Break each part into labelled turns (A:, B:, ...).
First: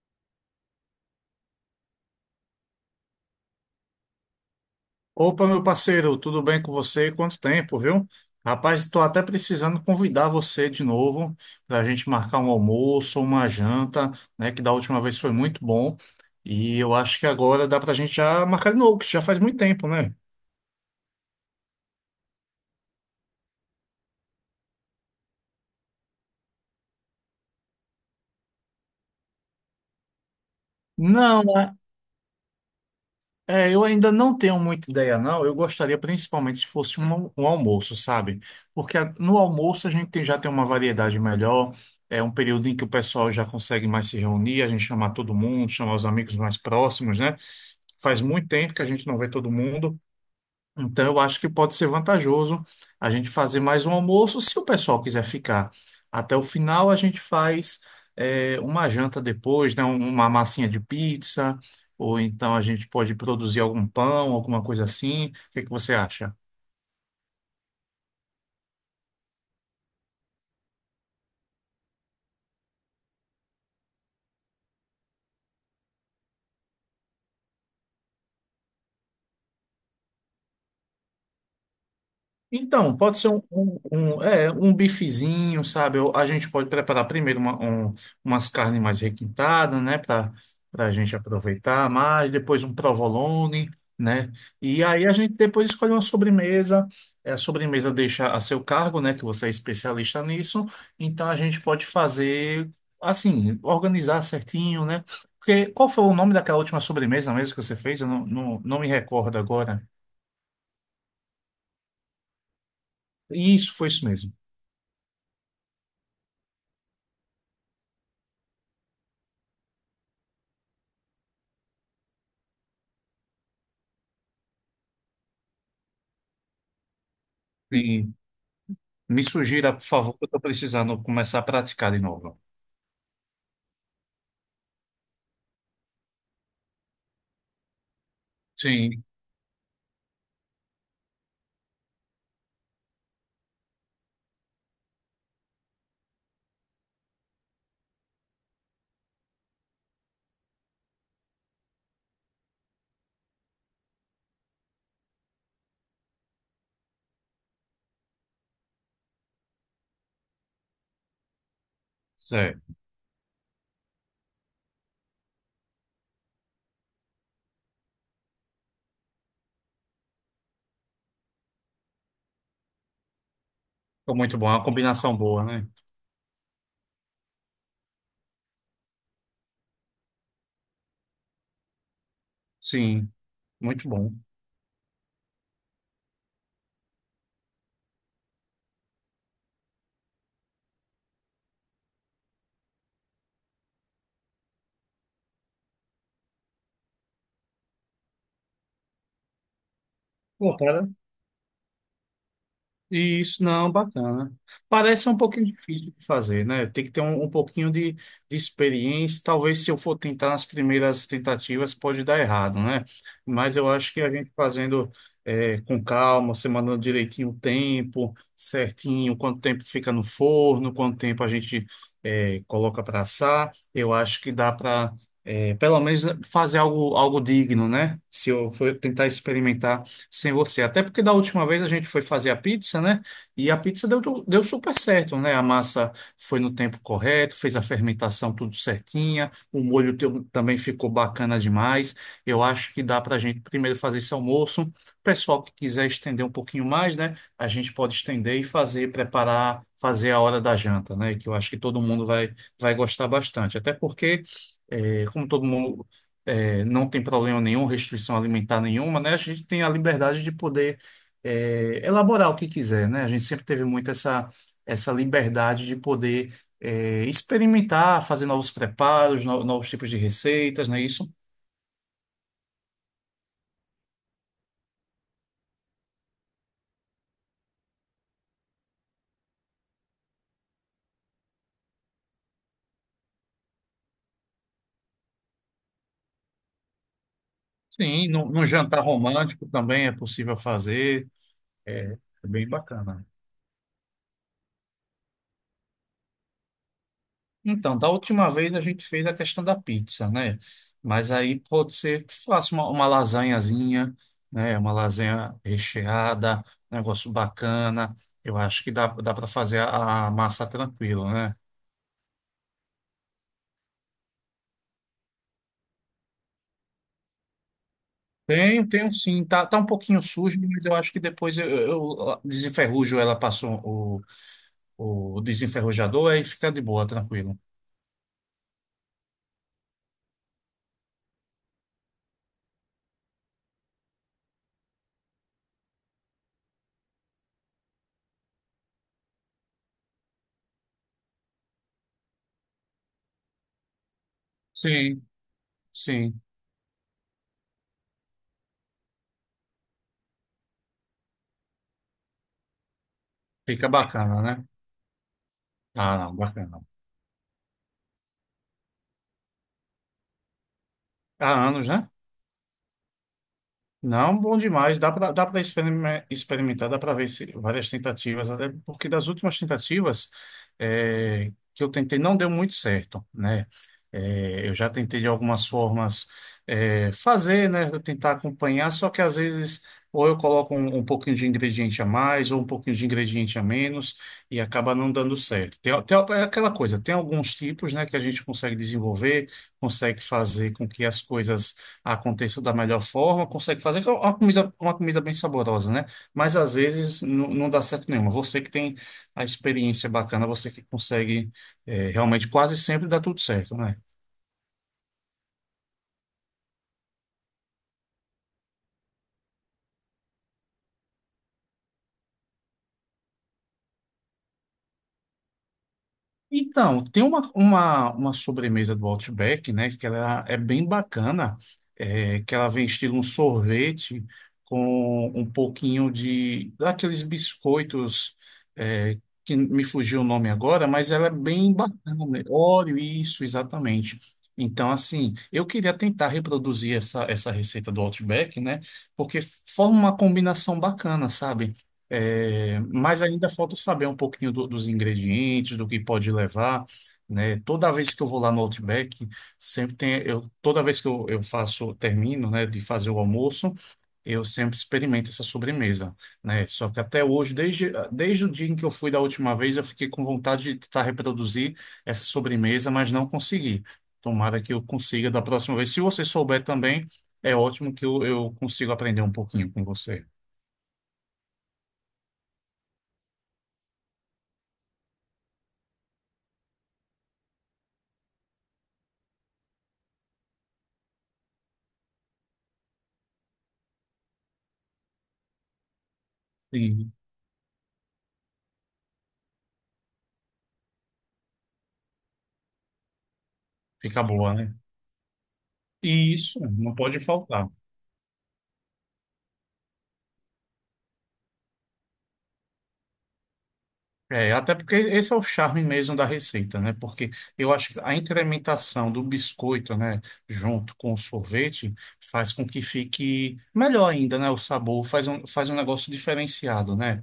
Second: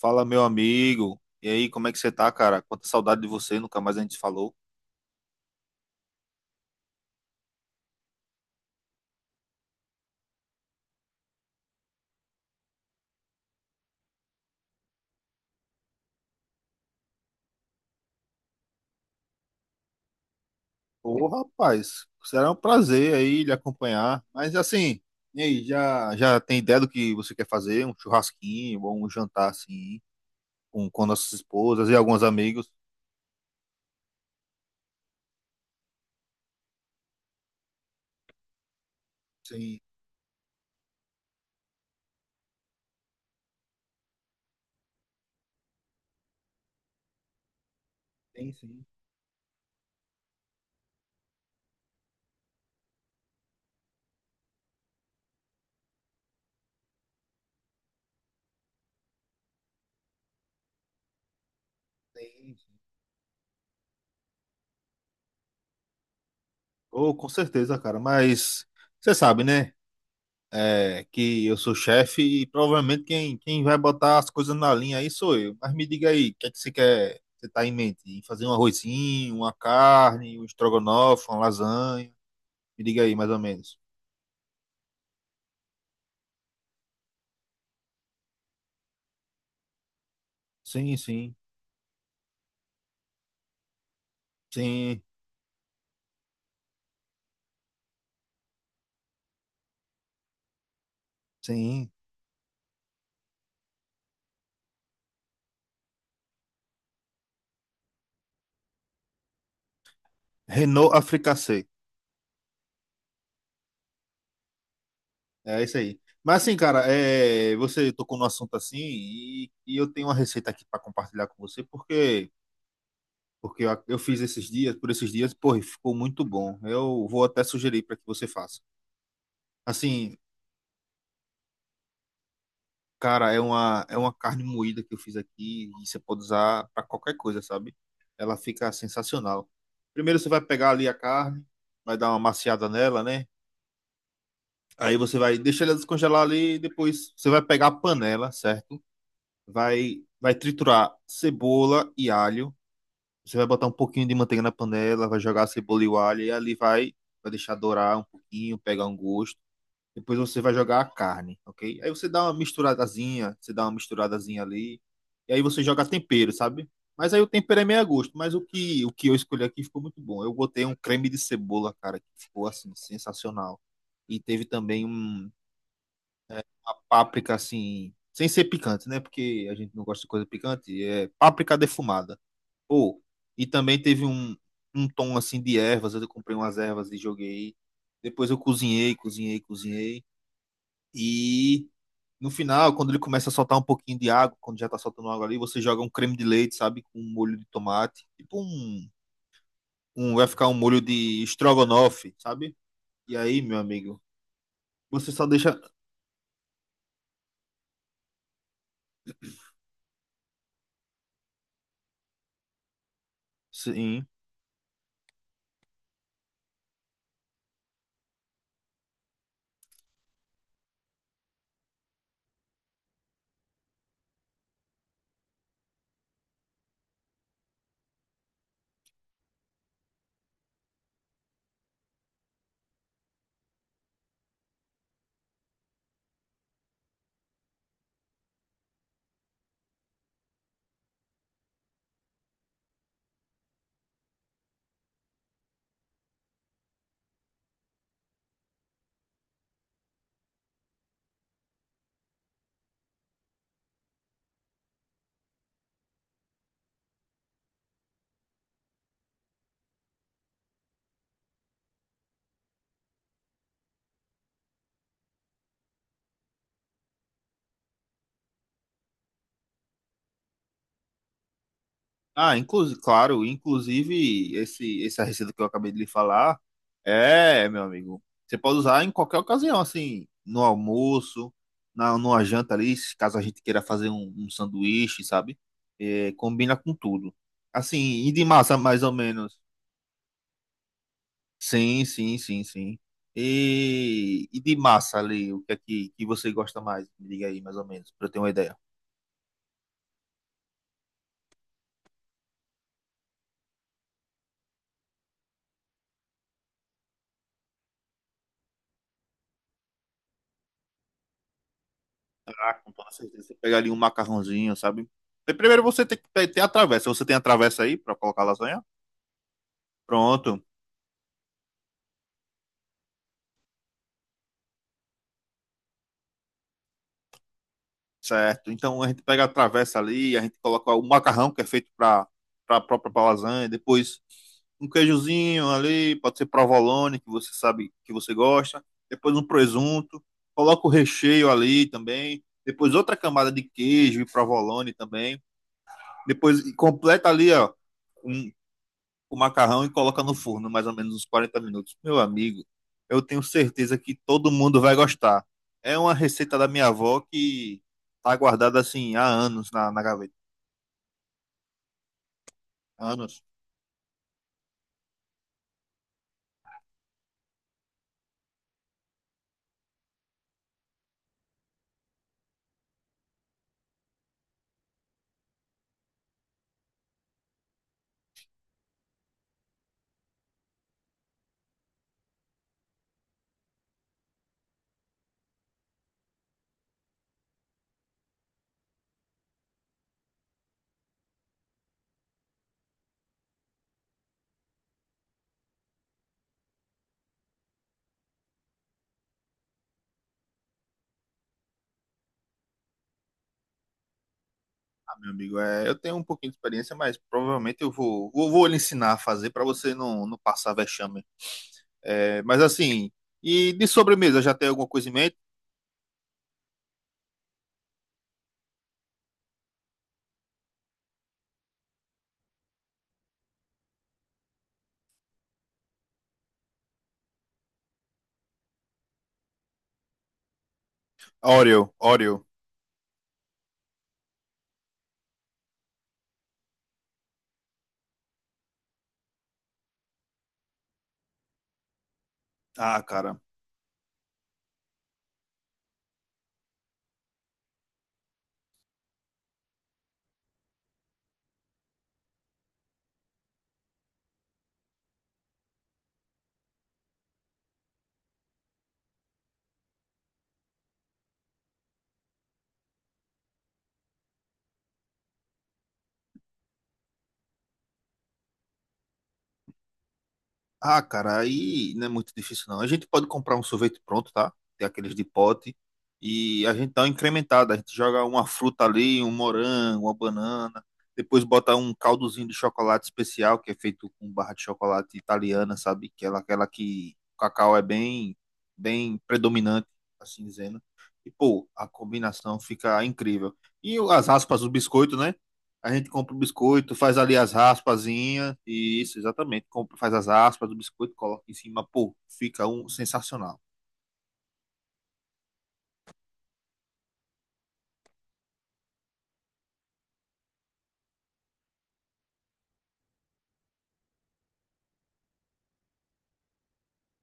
A: Fala, meu amigo. E aí, como é que você tá, cara? Quanta saudade de você, nunca mais a gente falou.
B: Opa, meu parceiro, tudo bem com você? Quanto tempo, viu? Rapaz, estou até precisando convidar você de novo para a gente marcar um almoço, uma janta, né? Que da última vez foi muito bom. E eu acho que agora dá para a gente já marcar de novo, que já faz muito tempo, né?
A: Ô, rapaz, será um prazer aí lhe acompanhar. Mas assim, e aí, já tem ideia do que você quer fazer? Um churrasquinho ou um jantar assim, com nossas
B: Não,
A: esposas e alguns amigos?
B: Eu ainda não tenho muita ideia, não. Eu gostaria principalmente se fosse um almoço, sabe? No
A: Sim,
B: almoço a gente já tem uma variedade melhor, é um período em que o pessoal já consegue mais se reunir, a gente chamar todo mundo, chamar os amigos mais próximos, né? Faz muito
A: tem
B: tempo que
A: sim,
B: a gente não vê todo mundo. Então, eu acho que pode ser vantajoso a gente fazer mais um almoço, se o pessoal quiser ficar até o final, a gente faz uma janta depois, né? Uma massinha de pizza, ou então
A: tem
B: a
A: sim.
B: gente pode produzir algum pão, alguma coisa assim. O que que você acha?
A: Ô, com certeza, cara. Mas você sabe, né? Que eu sou chefe e provavelmente quem vai botar as coisas na linha aí sou eu. Mas me diga aí, o que é que você quer, você tá em mente? Em fazer um arrozinho, uma carne, um estrogonofe, uma lasanha? Me
B: Então,
A: diga aí,
B: pode ser
A: mais ou menos.
B: um bifezinho, sabe? Ou a gente pode preparar primeiro umas carnes mais requintadas, né? Para a
A: Sim,
B: gente
A: sim,
B: aproveitar mais, depois um provolone, né? E
A: sim,
B: aí a gente depois escolhe uma sobremesa. A sobremesa deixa a seu cargo, né? Que você é especialista nisso. Então a gente pode
A: sim.
B: fazer assim, organizar certinho, né? Porque qual foi o nome daquela última sobremesa mesmo que você fez? Eu não me recordo agora.
A: Renault Africassé.
B: Isso, foi isso
A: É isso aí. Mas assim, cara, é, você tocou no assunto assim e eu tenho uma receita aqui para compartilhar com você, porque eu fiz esses dias, por esses dias, pô, e ficou muito bom. Eu vou até sugerir para que
B: mesmo.
A: você faça.
B: Me sugira, por
A: Assim,
B: favor, que eu estou precisando começar a praticar de novo.
A: cara, é é uma carne moída que eu fiz aqui e você pode usar para qualquer coisa, sabe? Ela fica
B: Sim,
A: sensacional. Primeiro você vai pegar ali a carne, vai dar uma maciada nela, né? Aí você vai deixar ela descongelar ali e depois você vai pegar a panela, certo? Vai triturar cebola e alho. Você vai botar um pouquinho de manteiga na panela, vai jogar a cebola e o alho e ali vai deixar dourar um pouquinho, pegar um gosto. Depois você vai jogar a carne, ok? Aí você dá uma
B: certo.
A: misturadazinha, você dá uma misturadazinha ali. E aí você joga tempero, sabe? Mas aí o tempero é meio a gosto. Mas o que eu escolhi aqui ficou muito bom. Eu botei um creme de cebola, cara, que ficou assim, sensacional.
B: Ficou
A: E
B: muito
A: teve
B: bom, é uma
A: também
B: combinação boa, né?
A: uma páprica assim, sem ser picante, né? Porque a gente não gosta de coisa picante. É páprica defumada. Pô,
B: Sim,
A: e também
B: muito
A: teve
B: bom.
A: um tom assim de ervas. Eu comprei umas ervas e joguei. Depois eu cozinhei, cozinhei, cozinhei. E no final, quando ele começa a soltar um pouquinho de água, quando já tá soltando água ali, você joga um creme de leite, sabe? Com um molho de tomate. Tipo um vai ficar um
B: Pô,
A: molho
B: cara,
A: de estrogonofe, sabe? E aí,
B: isso,
A: meu
B: não,
A: amigo,
B: bacana. Parece
A: você
B: um
A: só
B: pouquinho
A: deixa.
B: difícil de fazer, né? Tem que ter um pouquinho de experiência. Talvez se eu for tentar nas primeiras tentativas, pode dar errado, né? Mas eu acho que
A: Sim.
B: a gente fazendo com calma, você mandando direitinho o tempo, certinho, quanto tempo fica no forno, quanto tempo a gente coloca para assar, eu acho que dá para, pelo menos, fazer algo, algo digno, né? Se eu for tentar experimentar sem você. Até porque da última vez a gente foi fazer a pizza, né? E a pizza deu super certo, né? A massa foi no tempo correto, fez a fermentação tudo certinha, o molho também ficou bacana demais. Eu acho que dá para a gente primeiro fazer esse almoço. O pessoal que quiser estender um pouquinho mais, né? A gente pode estender e fazer, preparar, fazer a hora da janta, né? Que eu acho que todo mundo vai gostar bastante. Até porque. É, como todo mundo não tem problema nenhum, restrição alimentar nenhuma, né? A gente tem a liberdade de poder elaborar o que quiser, né? A gente sempre teve muito essa liberdade de poder experimentar, fazer novos preparos, novos tipos de receitas, não é isso?
A: Ah, inclusive, claro, inclusive esse essa receita que eu acabei de lhe falar, meu amigo, você pode usar em qualquer ocasião, assim, no almoço, na numa janta ali, se caso a gente queira fazer um sanduíche, sabe? É, combina com tudo. Assim,
B: Sim,
A: e de
B: num
A: massa mais
B: jantar
A: ou menos.
B: romântico também é possível fazer,
A: Sim,
B: é,
A: sim,
B: é
A: sim,
B: bem
A: sim.
B: bacana.
A: E de massa ali, o que é que você gosta mais? Me diga aí mais ou
B: Então, da
A: menos, para eu ter uma
B: última vez
A: ideia.
B: a gente fez a questão da pizza, né? Mas aí pode ser que faça uma lasanhazinha, né? Uma lasanha recheada, um negócio bacana. Eu acho que dá para fazer a massa tranquilo, né?
A: Ah, com toda certeza. Você pega ali um macarrãozinho, sabe? E primeiro você tem que ter a travessa. Você tem a travessa aí pra colocar a lasanha?
B: Tenho, tenho sim. Tá um pouquinho sujo,
A: Pronto,
B: mas eu acho que depois eu desenferrujo ela, passou o desenferrujador, aí fica de boa, tranquilo.
A: certo. Então a gente pega a travessa ali, a gente coloca o macarrão que é feito pra para própria pra lasanha, depois um queijozinho ali, pode ser provolone, que você sabe que você gosta, depois um presunto, coloca o recheio ali também, depois outra camada de queijo e provolone
B: Sim,
A: também,
B: sim.
A: depois e completa ali, ó, um, o macarrão e coloca no forno mais ou menos uns 40 minutos. Meu amigo, eu tenho
B: Fica
A: certeza que
B: bacana,
A: todo
B: né?
A: mundo vai gostar. É uma
B: Ah, não,
A: receita da
B: bacana.
A: minha avó que tá guardada assim há anos na gaveta.
B: Há anos, né?
A: Anos,
B: Não, bom demais. Dá para experimentar, dá para ver várias tentativas, até porque das últimas tentativas que eu tentei não deu muito certo, né? Eu já tentei de algumas formas fazer, né? Tentar acompanhar, só que às vezes ou eu coloco um pouquinho de ingrediente a mais ou um pouquinho de ingrediente a menos e acaba não dando certo. Tem é aquela coisa, tem alguns tipos, né, que a gente consegue desenvolver, consegue fazer com que as coisas aconteça da melhor forma, consegue fazer que é uma comida bem saborosa, né? Mas às vezes não dá certo nenhuma. Você que tem a experiência bacana, você que consegue realmente quase sempre dá tudo certo, né?
A: ah, meu amigo. É, eu tenho um pouquinho de experiência, mas provavelmente eu vou lhe ensinar a fazer para você não passar vexame. É, mas assim, e de sobremesa, já tem alguma coisa em mente?
B: Então, tem uma sobremesa do Outback, né? Que ela é bem bacana, que ela vem estilo um sorvete com um pouquinho de daqueles biscoitos é, que me fugiu o nome agora, mas ela é bem
A: Oreo,
B: bacana, né?
A: Oreo.
B: Oreo, isso, exatamente. Então, assim, eu queria tentar reproduzir essa receita do Outback, né? Porque forma uma combinação bacana, sabe? É,
A: Ah,
B: mas
A: cara,
B: ainda falta saber um pouquinho dos ingredientes, do que pode levar, né? Toda vez que eu vou lá no Outback, sempre tem, eu, toda vez que eu faço, termino, né, de fazer o almoço, eu sempre experimento essa sobremesa, né? Só que até hoje, desde o dia em que eu fui da última vez, eu fiquei com vontade de tentar reproduzir essa sobremesa, mas não consegui. Tomara que eu consiga da próxima vez. Se você souber também, é ótimo que eu consigo aprender um pouquinho com você.
A: Ah, cara, aí não é muito difícil não. A gente pode comprar um sorvete pronto, tá? Tem aqueles de pote. E a gente dá uma incrementada. A gente joga uma fruta ali, um morango, uma banana. Depois bota um caldozinho de chocolate especial, que é feito com barra de chocolate italiana, sabe? Que é aquela
B: Sim,
A: que o cacau é bem, bem predominante, assim dizendo. E, pô, a combinação fica incrível. E
B: fica
A: as
B: boa,
A: raspas do
B: né?
A: biscoito, né? A gente compra
B: e
A: o
B: isso,
A: biscoito,
B: não
A: faz
B: pode
A: ali as
B: faltar.
A: raspazinhas. Isso, exatamente. Compra, faz as raspas do biscoito, coloca em cima. Pô, fica um sensacional.
B: É, até porque esse é o charme mesmo da receita, né? Porque eu acho que a incrementação do biscoito, né, junto com o sorvete, faz com que fique melhor ainda, né? O sabor faz faz um negócio diferenciado, né?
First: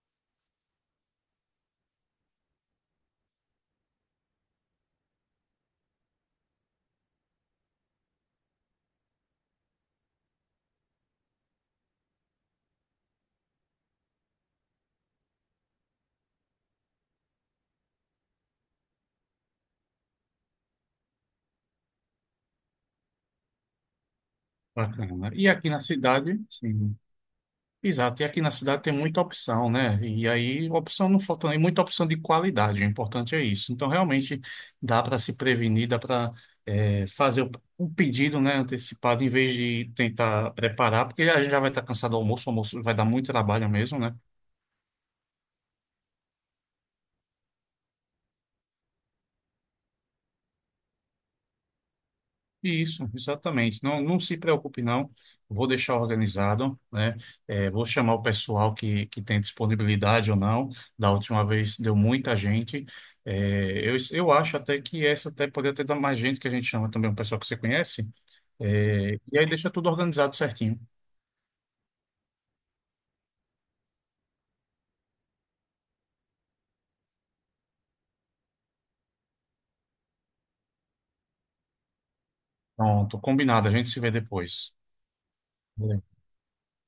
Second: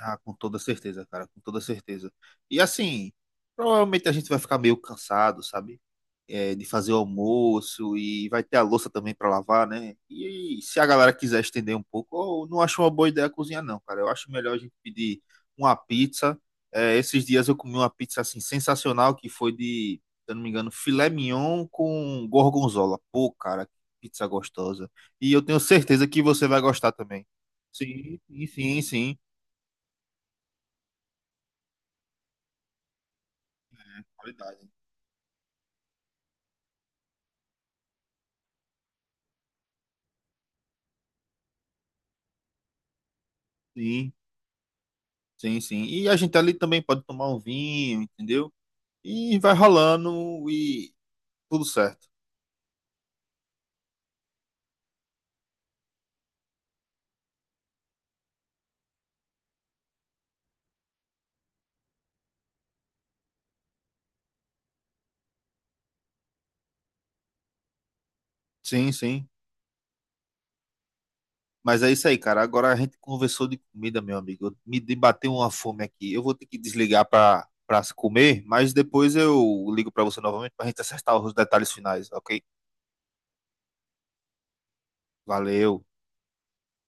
A: Ah, com toda certeza, cara, com toda certeza. E assim, provavelmente a gente vai ficar meio cansado, sabe? É, de fazer o almoço e vai ter a louça também pra lavar, né? E se a galera quiser estender um pouco, eu não acho uma boa ideia cozinhar, não, cara. Eu acho melhor a gente pedir uma pizza. É, esses dias eu comi uma pizza assim sensacional que foi de, se eu não me engano, filé mignon com gorgonzola. Pô, cara, que pizza gostosa.
B: Bacana.
A: E eu
B: E
A: tenho
B: aqui na
A: certeza que
B: cidade,
A: você vai gostar
B: sim.
A: também. Sim,
B: Exato, e aqui
A: sim,
B: na cidade
A: sim.
B: tem
A: Sim.
B: muita opção, né? E aí, opção não falta, nem muita opção de qualidade, o importante é isso. Então, realmente,
A: Qualidade.
B: dá para se prevenir, dá para fazer o pedido, né, antecipado, em vez de tentar preparar, porque a gente já vai estar cansado do almoço, o almoço vai dar muito trabalho mesmo,
A: Sim,
B: né?
A: sim, sim. E a gente ali também pode tomar um vinho, entendeu? E vai rolando e tudo certo.
B: Isso, exatamente. Não, não se preocupe, não. Vou deixar organizado, né? É, vou chamar o pessoal que tem disponibilidade ou não. Da última vez deu muita gente. É, eu acho até que essa até poderia ter dado mais gente, que a gente chama também um pessoal que você conhece.
A: Sim,
B: É,
A: sim.
B: e aí deixa tudo organizado certinho.
A: Mas é isso aí, cara. Agora a gente conversou de comida, meu amigo. Bateu uma fome aqui. Eu vou ter que desligar para se comer, mas depois eu ligo para você novamente para a gente acertar os detalhes finais, ok?
B: Pronto, combinado. A gente se vê depois.
A: Valeu.